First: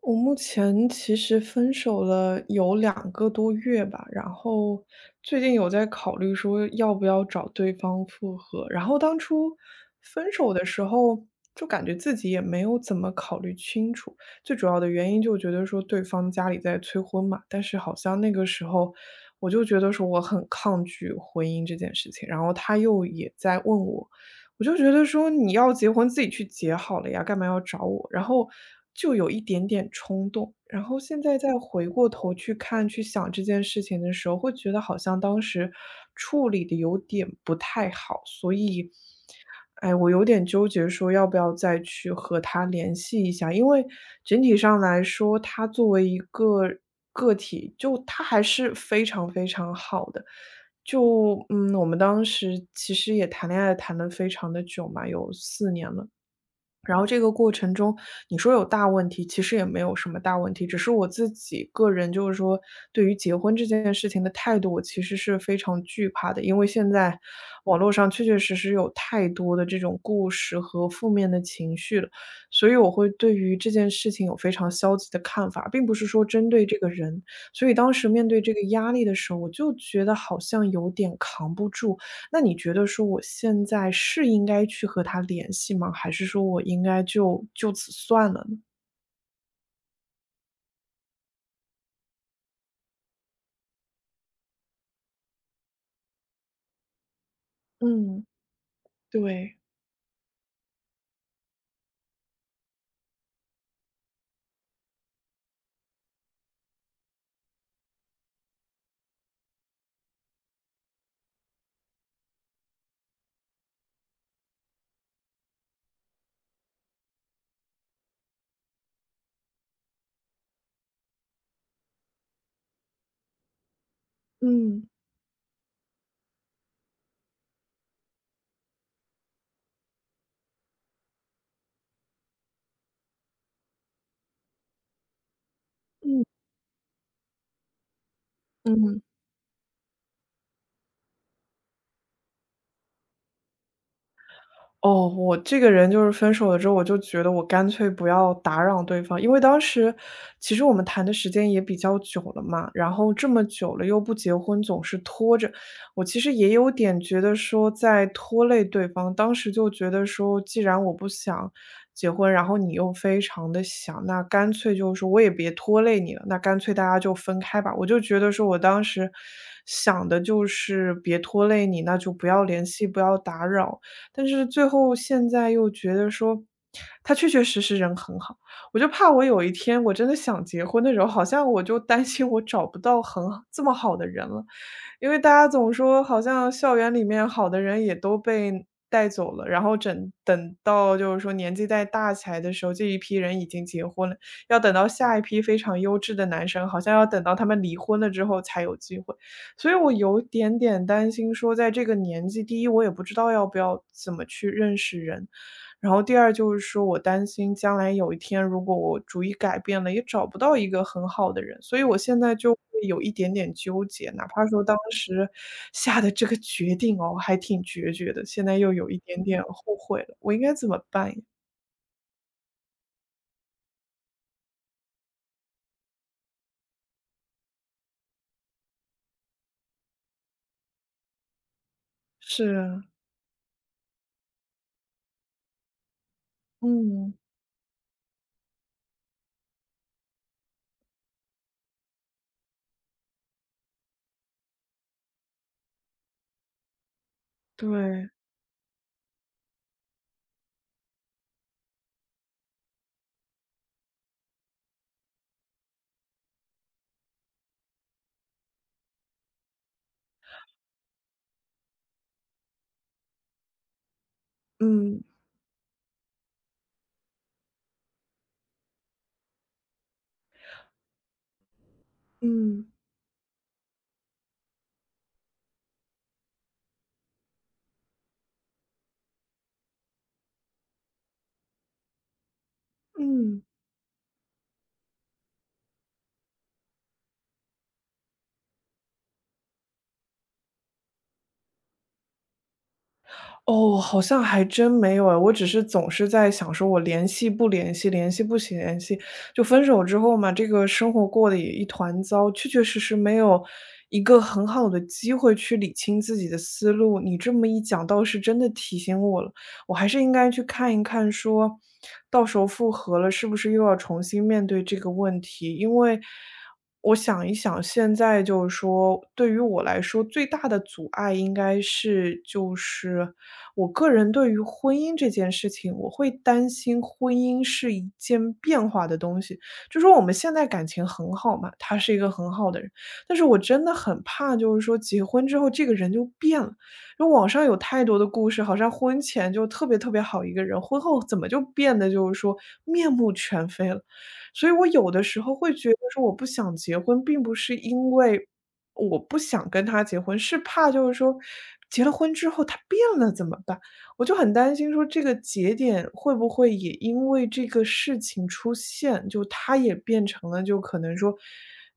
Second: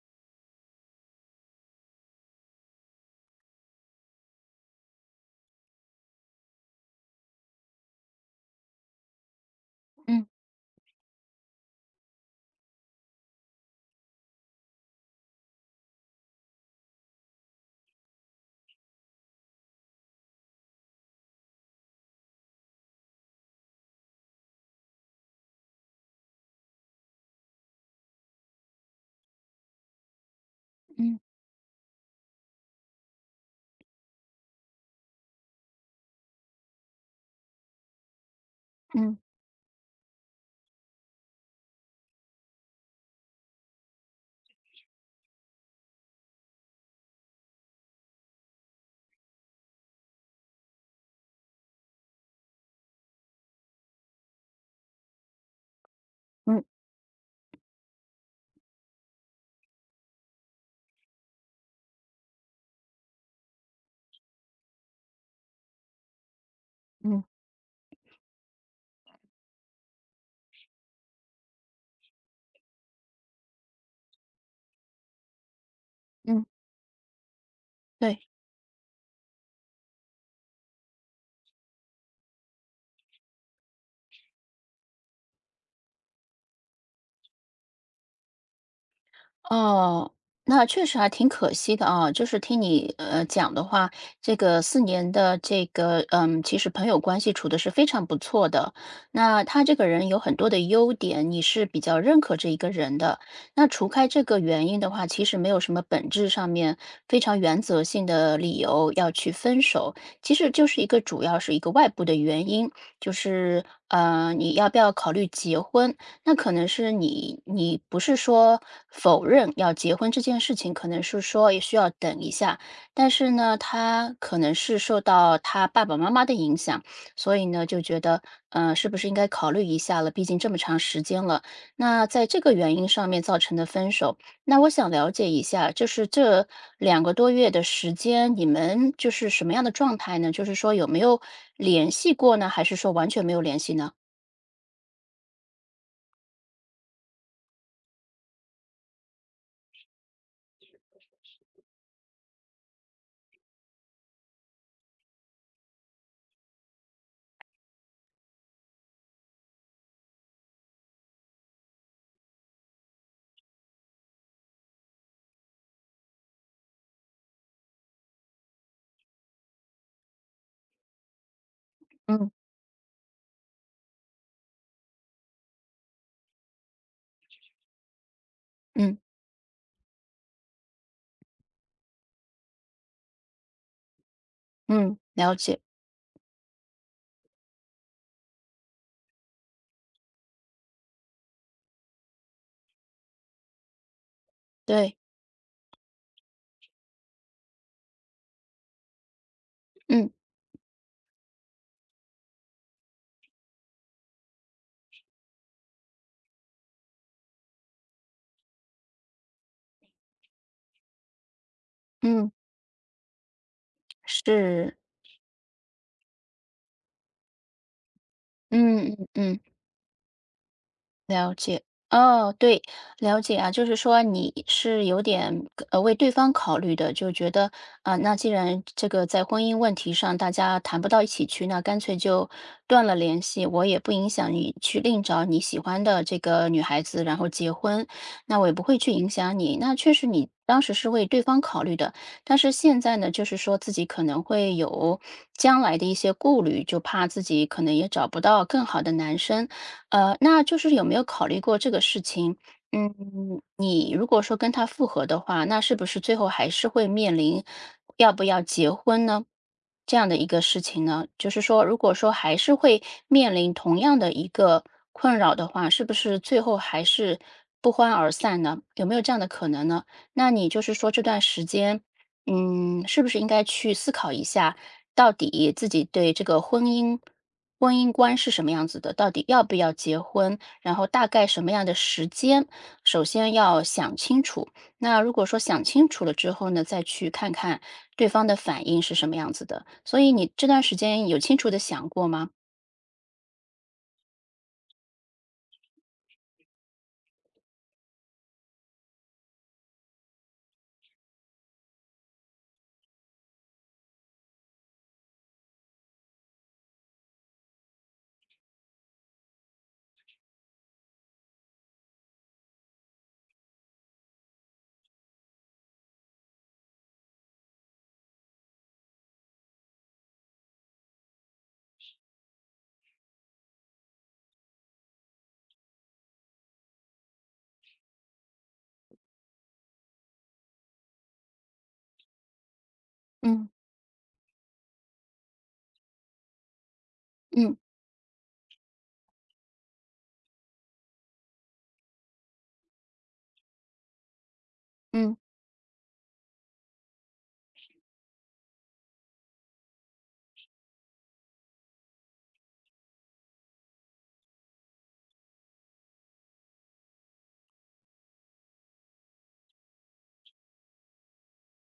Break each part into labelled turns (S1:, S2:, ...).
S1: 我目前其实分手了有两个多月吧，然后最近有在考虑说要不要找对方复合。然后当初
S2: 嗯
S1: 分手的时候，就感觉自己也没有怎么考虑清楚，最主要的原因就觉得说对方家里在催婚嘛，但是好像那个时候我就觉得说我很抗拒婚姻这件事情，然后他又也在问我就觉得说你要结婚自己去结好了呀，干嘛要找我？然后就有一点点冲动，然后
S2: 嗯
S1: 现在再回过头去看、去想这件事情的时候，会觉得好像当时处理的有点不太好，所以，
S2: 嗯
S1: 哎，我有点纠结，说要不要再去和他联系一下，因为整体上来说，他作为一个个体，就他还是非常非常好的。就嗯，我们当时其实也谈恋爱谈得非常的久嘛，有4年了。
S2: 嗯
S1: 然后这个过程中，你说有大问题，其实也没有什么大问题，只是我自己个人就是说，对于结婚这件事情的态度，我其实是非常惧怕的。因为现在
S2: 嗯
S1: 网络上确确实实有太多的这种故事和负面的情绪了，所以我会对于这件事情有非常消极的看法，并不是说
S2: 嗯，
S1: 针对这个人。所以当时
S2: 对，
S1: 面对这个压力的时候，我就觉得好像有点扛不住，那你觉得说我现在是应该去和他联系吗？还是说我应该就此算了呢？
S2: 哦，那确实还挺可惜的啊。就是听你讲的话，这个4年的其实朋友关系处的是非常不
S1: 嗯。
S2: 错的。那
S1: 对。
S2: 他这个人有很多的优点，你是比较认可这一个人的。那除开这个原因的话，其实没有什么本质上面非常原则性的理由要去分手，其实就是一个主要是一个外部的原因，就是你要不要考虑结婚？那可能是你不是说否认要结婚这件事情，可能是说也需要等一下。但是呢，他可能是
S1: 嗯，
S2: 受到他爸爸妈妈的影响，所以呢，就觉得，是不是应该考虑一下了？毕竟这么长时间了。那在这个原因上面造成的分手，那我想了解一下，就是
S1: 嗯。
S2: 这2个多月的时间，你们
S1: 嗯。
S2: 就是什么样的状态呢？就是说有没有联系过呢？还是说完全没有联系呢？
S1: 哦，我这个人就是分手了之后，我就觉得我干脆不要打扰对方，因为当时其实我们谈的时间也比较久了嘛，然后这么久了又不结婚，总是拖着，我其实也有点觉得说在拖累对方。当时就觉得说，既然我不想结婚，然后你又非常的想，那干脆就是说我也别拖累你了，那干脆大家就分开吧。我就觉得说我当时想的就是别拖累你，那就不
S2: 嗯
S1: 要联系，不要打扰。但是最后现在又觉得说，他确确实实人很好，我就
S2: 嗯
S1: 怕我有一天我真的想结婚的时候，好像我就担心我找不到很好这么好的人了。
S2: 嗯，
S1: 因为大
S2: 了
S1: 家
S2: 解。
S1: 总说好像校园里面好的人也都被带走了，然后整等到就是说年纪再大起来的时候，这一批人已经结婚了，要等到
S2: 对，
S1: 下一批非常优质的男生，好像要等到他们离婚了之后才有机会。所以我
S2: 嗯
S1: 有点点担心说在这个年纪，第一我也不知道要不要怎么去认识人，然后第二就是说我担心将来有一天如果我主意改变了，也找不到一个很好的人，所以我现
S2: 嗯，
S1: 在就会有一点点纠结，哪怕说
S2: 是，
S1: 当时 下的这个决定哦，还挺决绝的，现在又有
S2: 嗯
S1: 一
S2: 嗯
S1: 点
S2: 嗯
S1: 点后悔了，我应该怎么办呀？
S2: 了解，哦，对，了解啊，就是说你是有点为对方考虑的，就觉得啊，那既然这个在婚姻问题上大家谈不到一起去，那干脆就
S1: 是啊
S2: 断了联系，我也不影响你去另找你喜欢的这个女孩子，
S1: 嗯，
S2: 然后结婚，那我也不会去影响你。那确实你当时是为对方考虑的，但是现在呢，就是说自己可能会有将来的一些顾虑，就怕自己可能也找
S1: 对，
S2: 不到更好的男生。那就是有没有考虑过这个事情？嗯，你如果说跟他复合的话，那是不是最后还是会面临要不要结婚呢？这样的一个事情呢？就是说，如果说还是会面临同样的一个
S1: 嗯
S2: 困扰的话，是不是最后还是不欢而散呢？有没有这样的可能呢？那你就是说这段时间
S1: 嗯
S2: 嗯，是不是应该去思考一下，到底自己对这个婚姻观是什么样子的？到底要不要结婚？然后大概什么样的时间？首先
S1: 嗯。
S2: 要想清楚。那如果说想清楚了之后呢，再去看看对方的反应是什么样子的。所以你这段时间有清楚的想过吗？
S1: 哦，好像还真没有哎，我只是总是在想说我联系不联系，联系不联系。就分手之后嘛，这个生活过得也一团糟，确确实实没有一个很好的机会去理清自己的思路。你这么一讲，倒是真的提醒我了。我还是应该去看一看说，到时候复合了，是不是又要重新面对这个问题？因为我想一想，现在就是说，对于我来说，最大的阻碍应该是就是我个人对于婚姻这件事情，我会担心婚姻是一件变化的东西。就说我们现在感情很好嘛，他是一个很好的人，但是我
S2: 嗯
S1: 真的很怕，就是说结婚之后这个人就变了。因为网上
S2: 嗯
S1: 有太多的故事，好像婚前就特别特别好一个人，婚后怎么就变得就是说面目全非了。所以我有的
S2: 嗯
S1: 时候会觉得说我不想结婚，并不是因为我不想跟他结婚，是怕就是说结了婚之后他变了怎么办？我就很担心说这个节点会不会也因为这个事情出现，就他也变成了就可能说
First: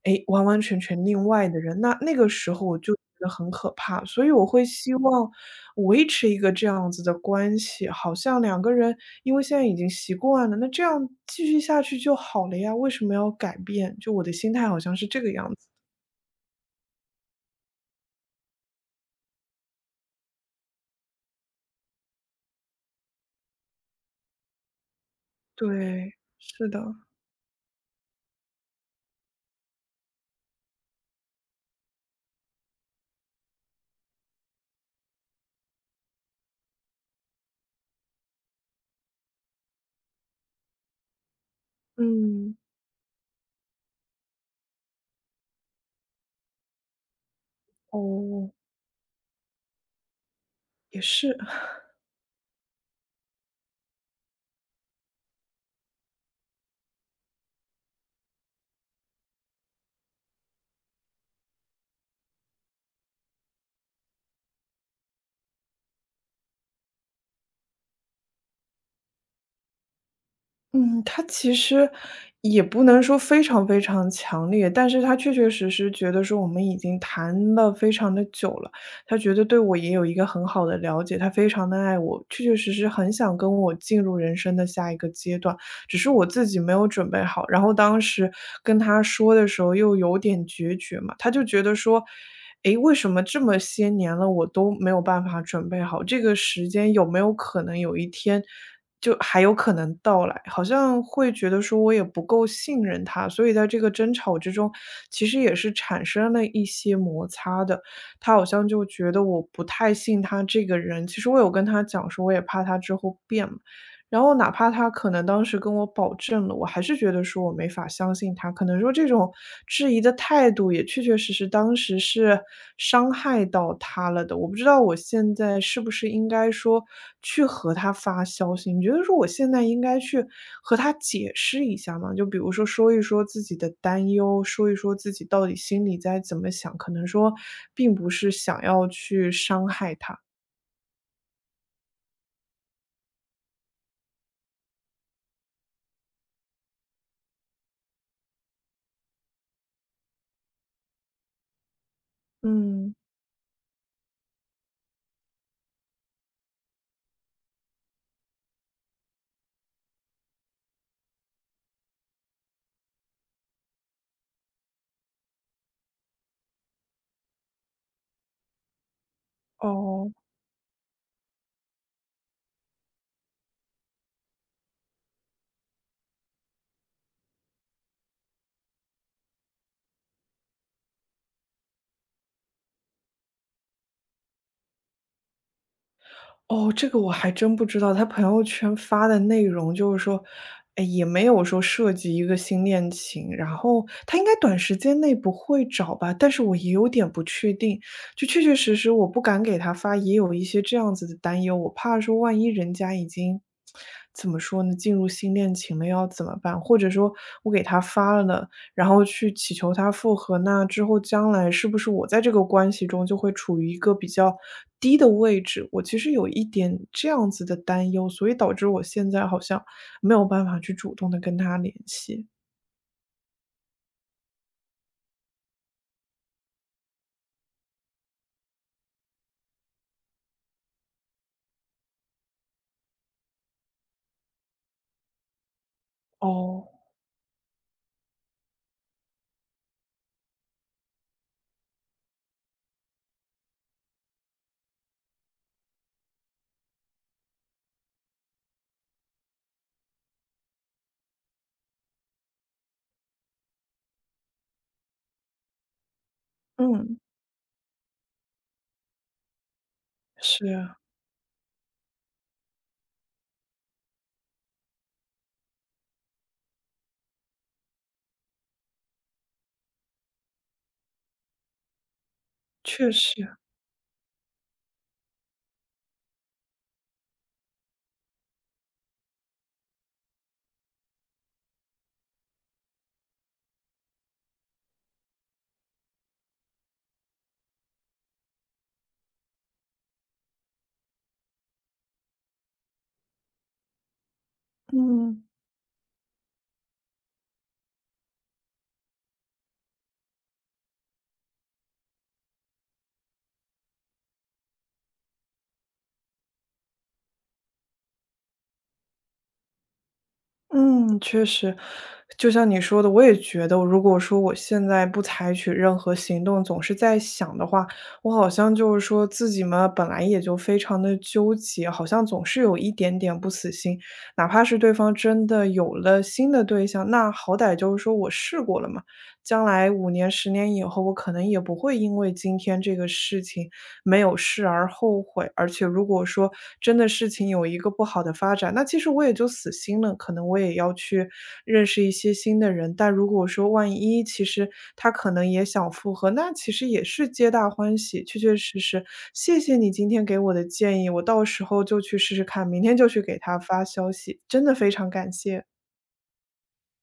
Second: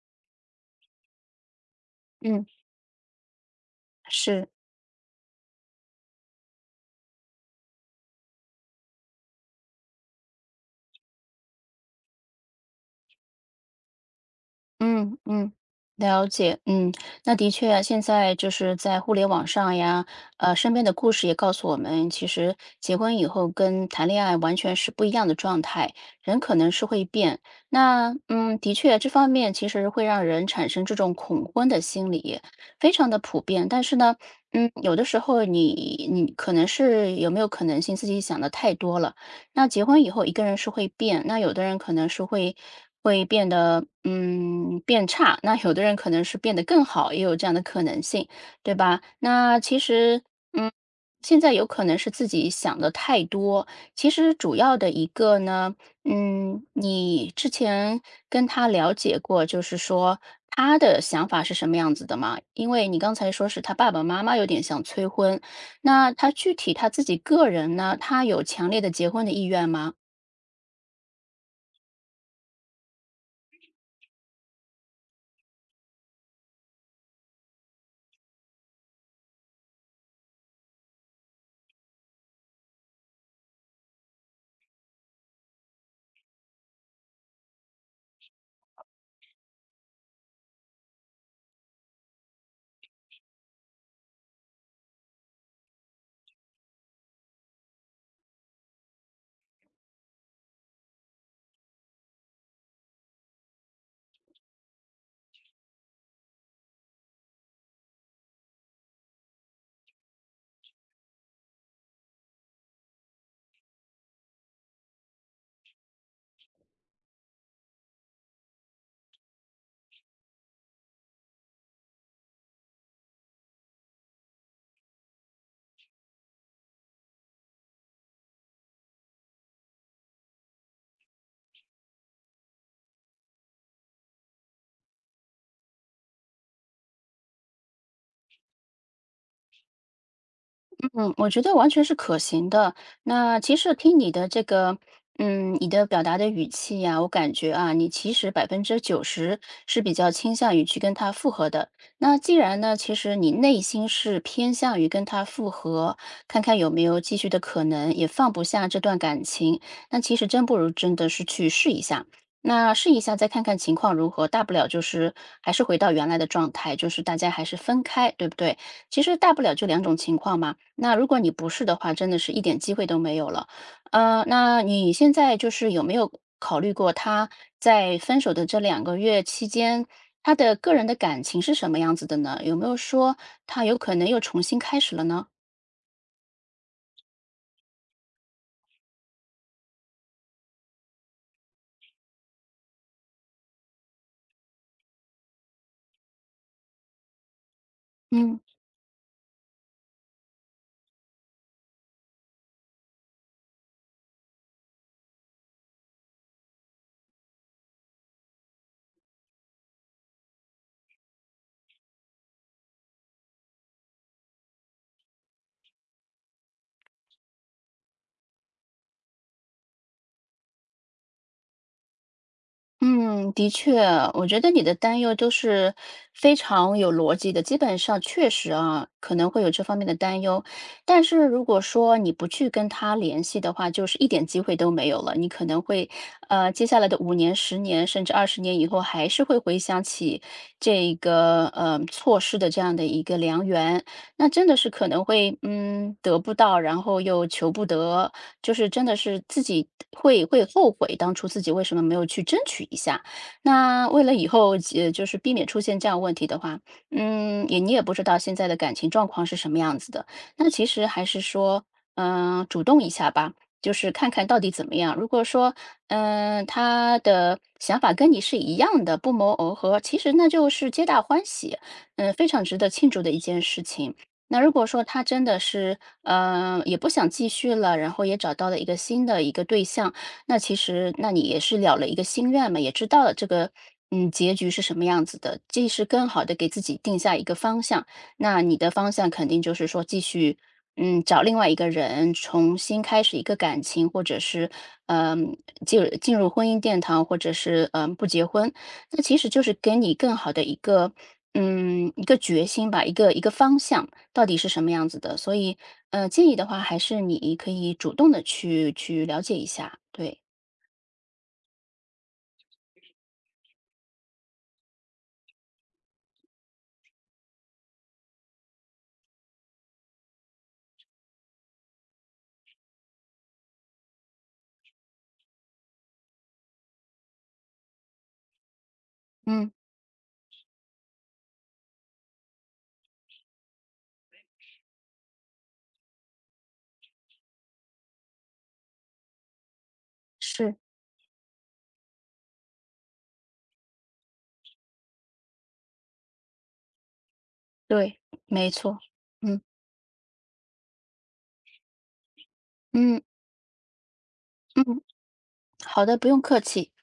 S1: 诶，完完全全另外的人，那那个
S2: 嗯，
S1: 时候我就觉得很可怕。所以我
S2: 是。
S1: 会希望维持一个这样子的关系，好像两个人因为现在已经习惯了，那这样继续下去就好了呀，为什么要改变？就我的心态好像是
S2: 嗯
S1: 这个样
S2: 嗯，
S1: 子。
S2: 了解，嗯，那的确啊，现在就是在互联网上呀，身边的故事也告诉我们，其实结婚以后跟谈恋爱完全是不一样的状态，
S1: 对，
S2: 人可
S1: 是
S2: 能
S1: 的，
S2: 是会变。那嗯，的确，这方面其实会让人产生这种恐婚的心理，非常的普遍。但是呢，嗯，有的时候你可能是有没有可能性自己想的太多了，那结婚以后，一个人是会变，那有的人可能是会
S1: 嗯，
S2: 会变得变差，那有的人可能是变得更好，也有这样的可能性，
S1: 哦，
S2: 对吧？那其实嗯，
S1: 也是。
S2: 现在有可能是自己想的太多，其实主要的一个呢，嗯，你之前跟他了解过，就是说。他的想法是什么样子的吗？因为你刚才说是他爸爸妈妈有点想催婚，那他具体他自己个人呢，他有强烈的结婚的意愿吗？
S1: 嗯，他其实也不能说非常非常强烈，但是他确确实实觉得说我们已经谈了非常的久了，他觉得对我也有一个很好的了解，他非常的爱我，确确实实很想跟我进入人生的下一个阶段。只是我自己没有准备好。然后当时跟他说的时候又有点决绝嘛，他就觉得说，诶，为什么这么些年了我都没有办法准备好？这个时间有没有可能有一天就还有可能到来？好像会觉得说我也不够信任他，所以在这个争吵之中，其实也是产生了一些摩擦的。他好像就觉得我不太信他这个人。其实我有跟他讲说，我也怕他之后变嘛。然后哪怕他可能当时跟我保证了，我还是觉得说我没法相信他。可能说这种质疑的态度也确确实实当时是伤害到他了的。我不知道我现在是不是应该说去和他发消息？你觉得说我现在应该去和他解释一下吗？就比如说说一说自己的担忧，说一说自己到底心里在怎么想，可能说并不是想要去伤害他。
S2: 嗯，我觉得完全是可行的。那其实听你的这个，嗯，你的表达的语气呀，我感觉啊，你其实90%是比较倾向于去跟他复合的。那既然呢，其
S1: 嗯，
S2: 实你内心是偏向于跟他复合，看看有没有继续的可能，也放不下这段感情，那其实真不如真的是去试一下。那试一下，再看看情况如何，大不了就是还是回到原来的状态，就是大家还是分开，对不对？其实大不了就两种
S1: 哦。
S2: 情况嘛。那如果你不是的话，真的是一点机会都没有了。那你现在就是有没有考虑过他在分手的这2个月期间，他的个人的感情是什么样子的呢？有没有说他有可能又重新开始了呢？
S1: 哦，这个我还真不知道，他朋友圈发的内容就是说，哎，也没有说涉及一个新恋情，然后他应该短时间内不会找吧，但是我也有点不确定，就
S2: 嗯。
S1: 确确实实我不敢给他发，也有一些这样子的担忧，我怕说万一人家已经怎么说呢，进入新恋情了要怎么办，或者说我给他发了呢，然后去祈求他复合，那之后将来是不是我在这个关系中就会处于一个比较低的位置？我其实有一点这样子的担忧，所以导致我现在好像没有办法去主动的跟他联系。
S2: 嗯，的确，我觉得你的担忧都是非常有逻辑的。基本上确实啊，可能会有这方面的担忧，但是如果说你不去跟他联系的话，就是一点机会都没有了。你可能会，接
S1: 哦。
S2: 下来的5年、十年，甚至20年以后，还是会回想起这个错失的这样的一个良缘。那真的是可能会，嗯，得不到，然后又求不得，就是真的是自己会后悔当初自己为什么没有去争取一下。那为了以后就是避免出现这样问题的话，
S1: 嗯，
S2: 嗯，也你也不知道现在的感情状况是什么样子的。
S1: 是
S2: 那其
S1: 啊，
S2: 实还是说，嗯、主动一下吧，就是看看到底怎么样。如果说，嗯、他的想法跟你是一样的，不谋而合，其实那就是皆大欢喜，嗯、非常值得庆
S1: 确
S2: 祝的一
S1: 实，
S2: 件事情。那如果说他真的是，嗯，也不想继续了，然后也找到了一个新的一个对象，那其实那你也是了了一个心愿嘛，也知道了这个，嗯，结局是什么样子的，既是更好的给自己定下一个方向。那你的方向肯定就是说继续，嗯，找另外一个人，重新开始一个感情，或者是，
S1: 嗯。
S2: 嗯，进入婚姻殿堂，或者是，嗯，不结婚。那其实就是给你更好的一个，嗯，一个决心吧，一个方向。到底是什么样子的。所以，建议的话，还是你可以主动的去了解一下。对，
S1: 嗯，确实，就像你说的，我也觉得，如果说我现在不采取任何行动，总是在想的话，我好像就是说自己嘛，本来也就非常的纠结，好像总是有一点点不死心。哪怕是对方真的有了新的对象，那好歹就是说我试过了嘛，将
S2: 嗯，
S1: 来5年、10年以后，我可能也不会因为今天这个事情。没有事而后悔。而且如果说真的事情有一个不好的发展，那其实我也就死心了，可能我也
S2: 是，
S1: 要去认识一些新的人。但如果说万一其实他可能也想复合，那其实也是皆大欢
S2: 对，
S1: 喜，确确
S2: 没
S1: 实
S2: 错，
S1: 实。谢
S2: 嗯
S1: 谢你今天给我的建议，我到时候就去试试看，明天就
S2: 嗯
S1: 去给他发消息，真的非
S2: 嗯，
S1: 常感谢。
S2: 好的，不用客气。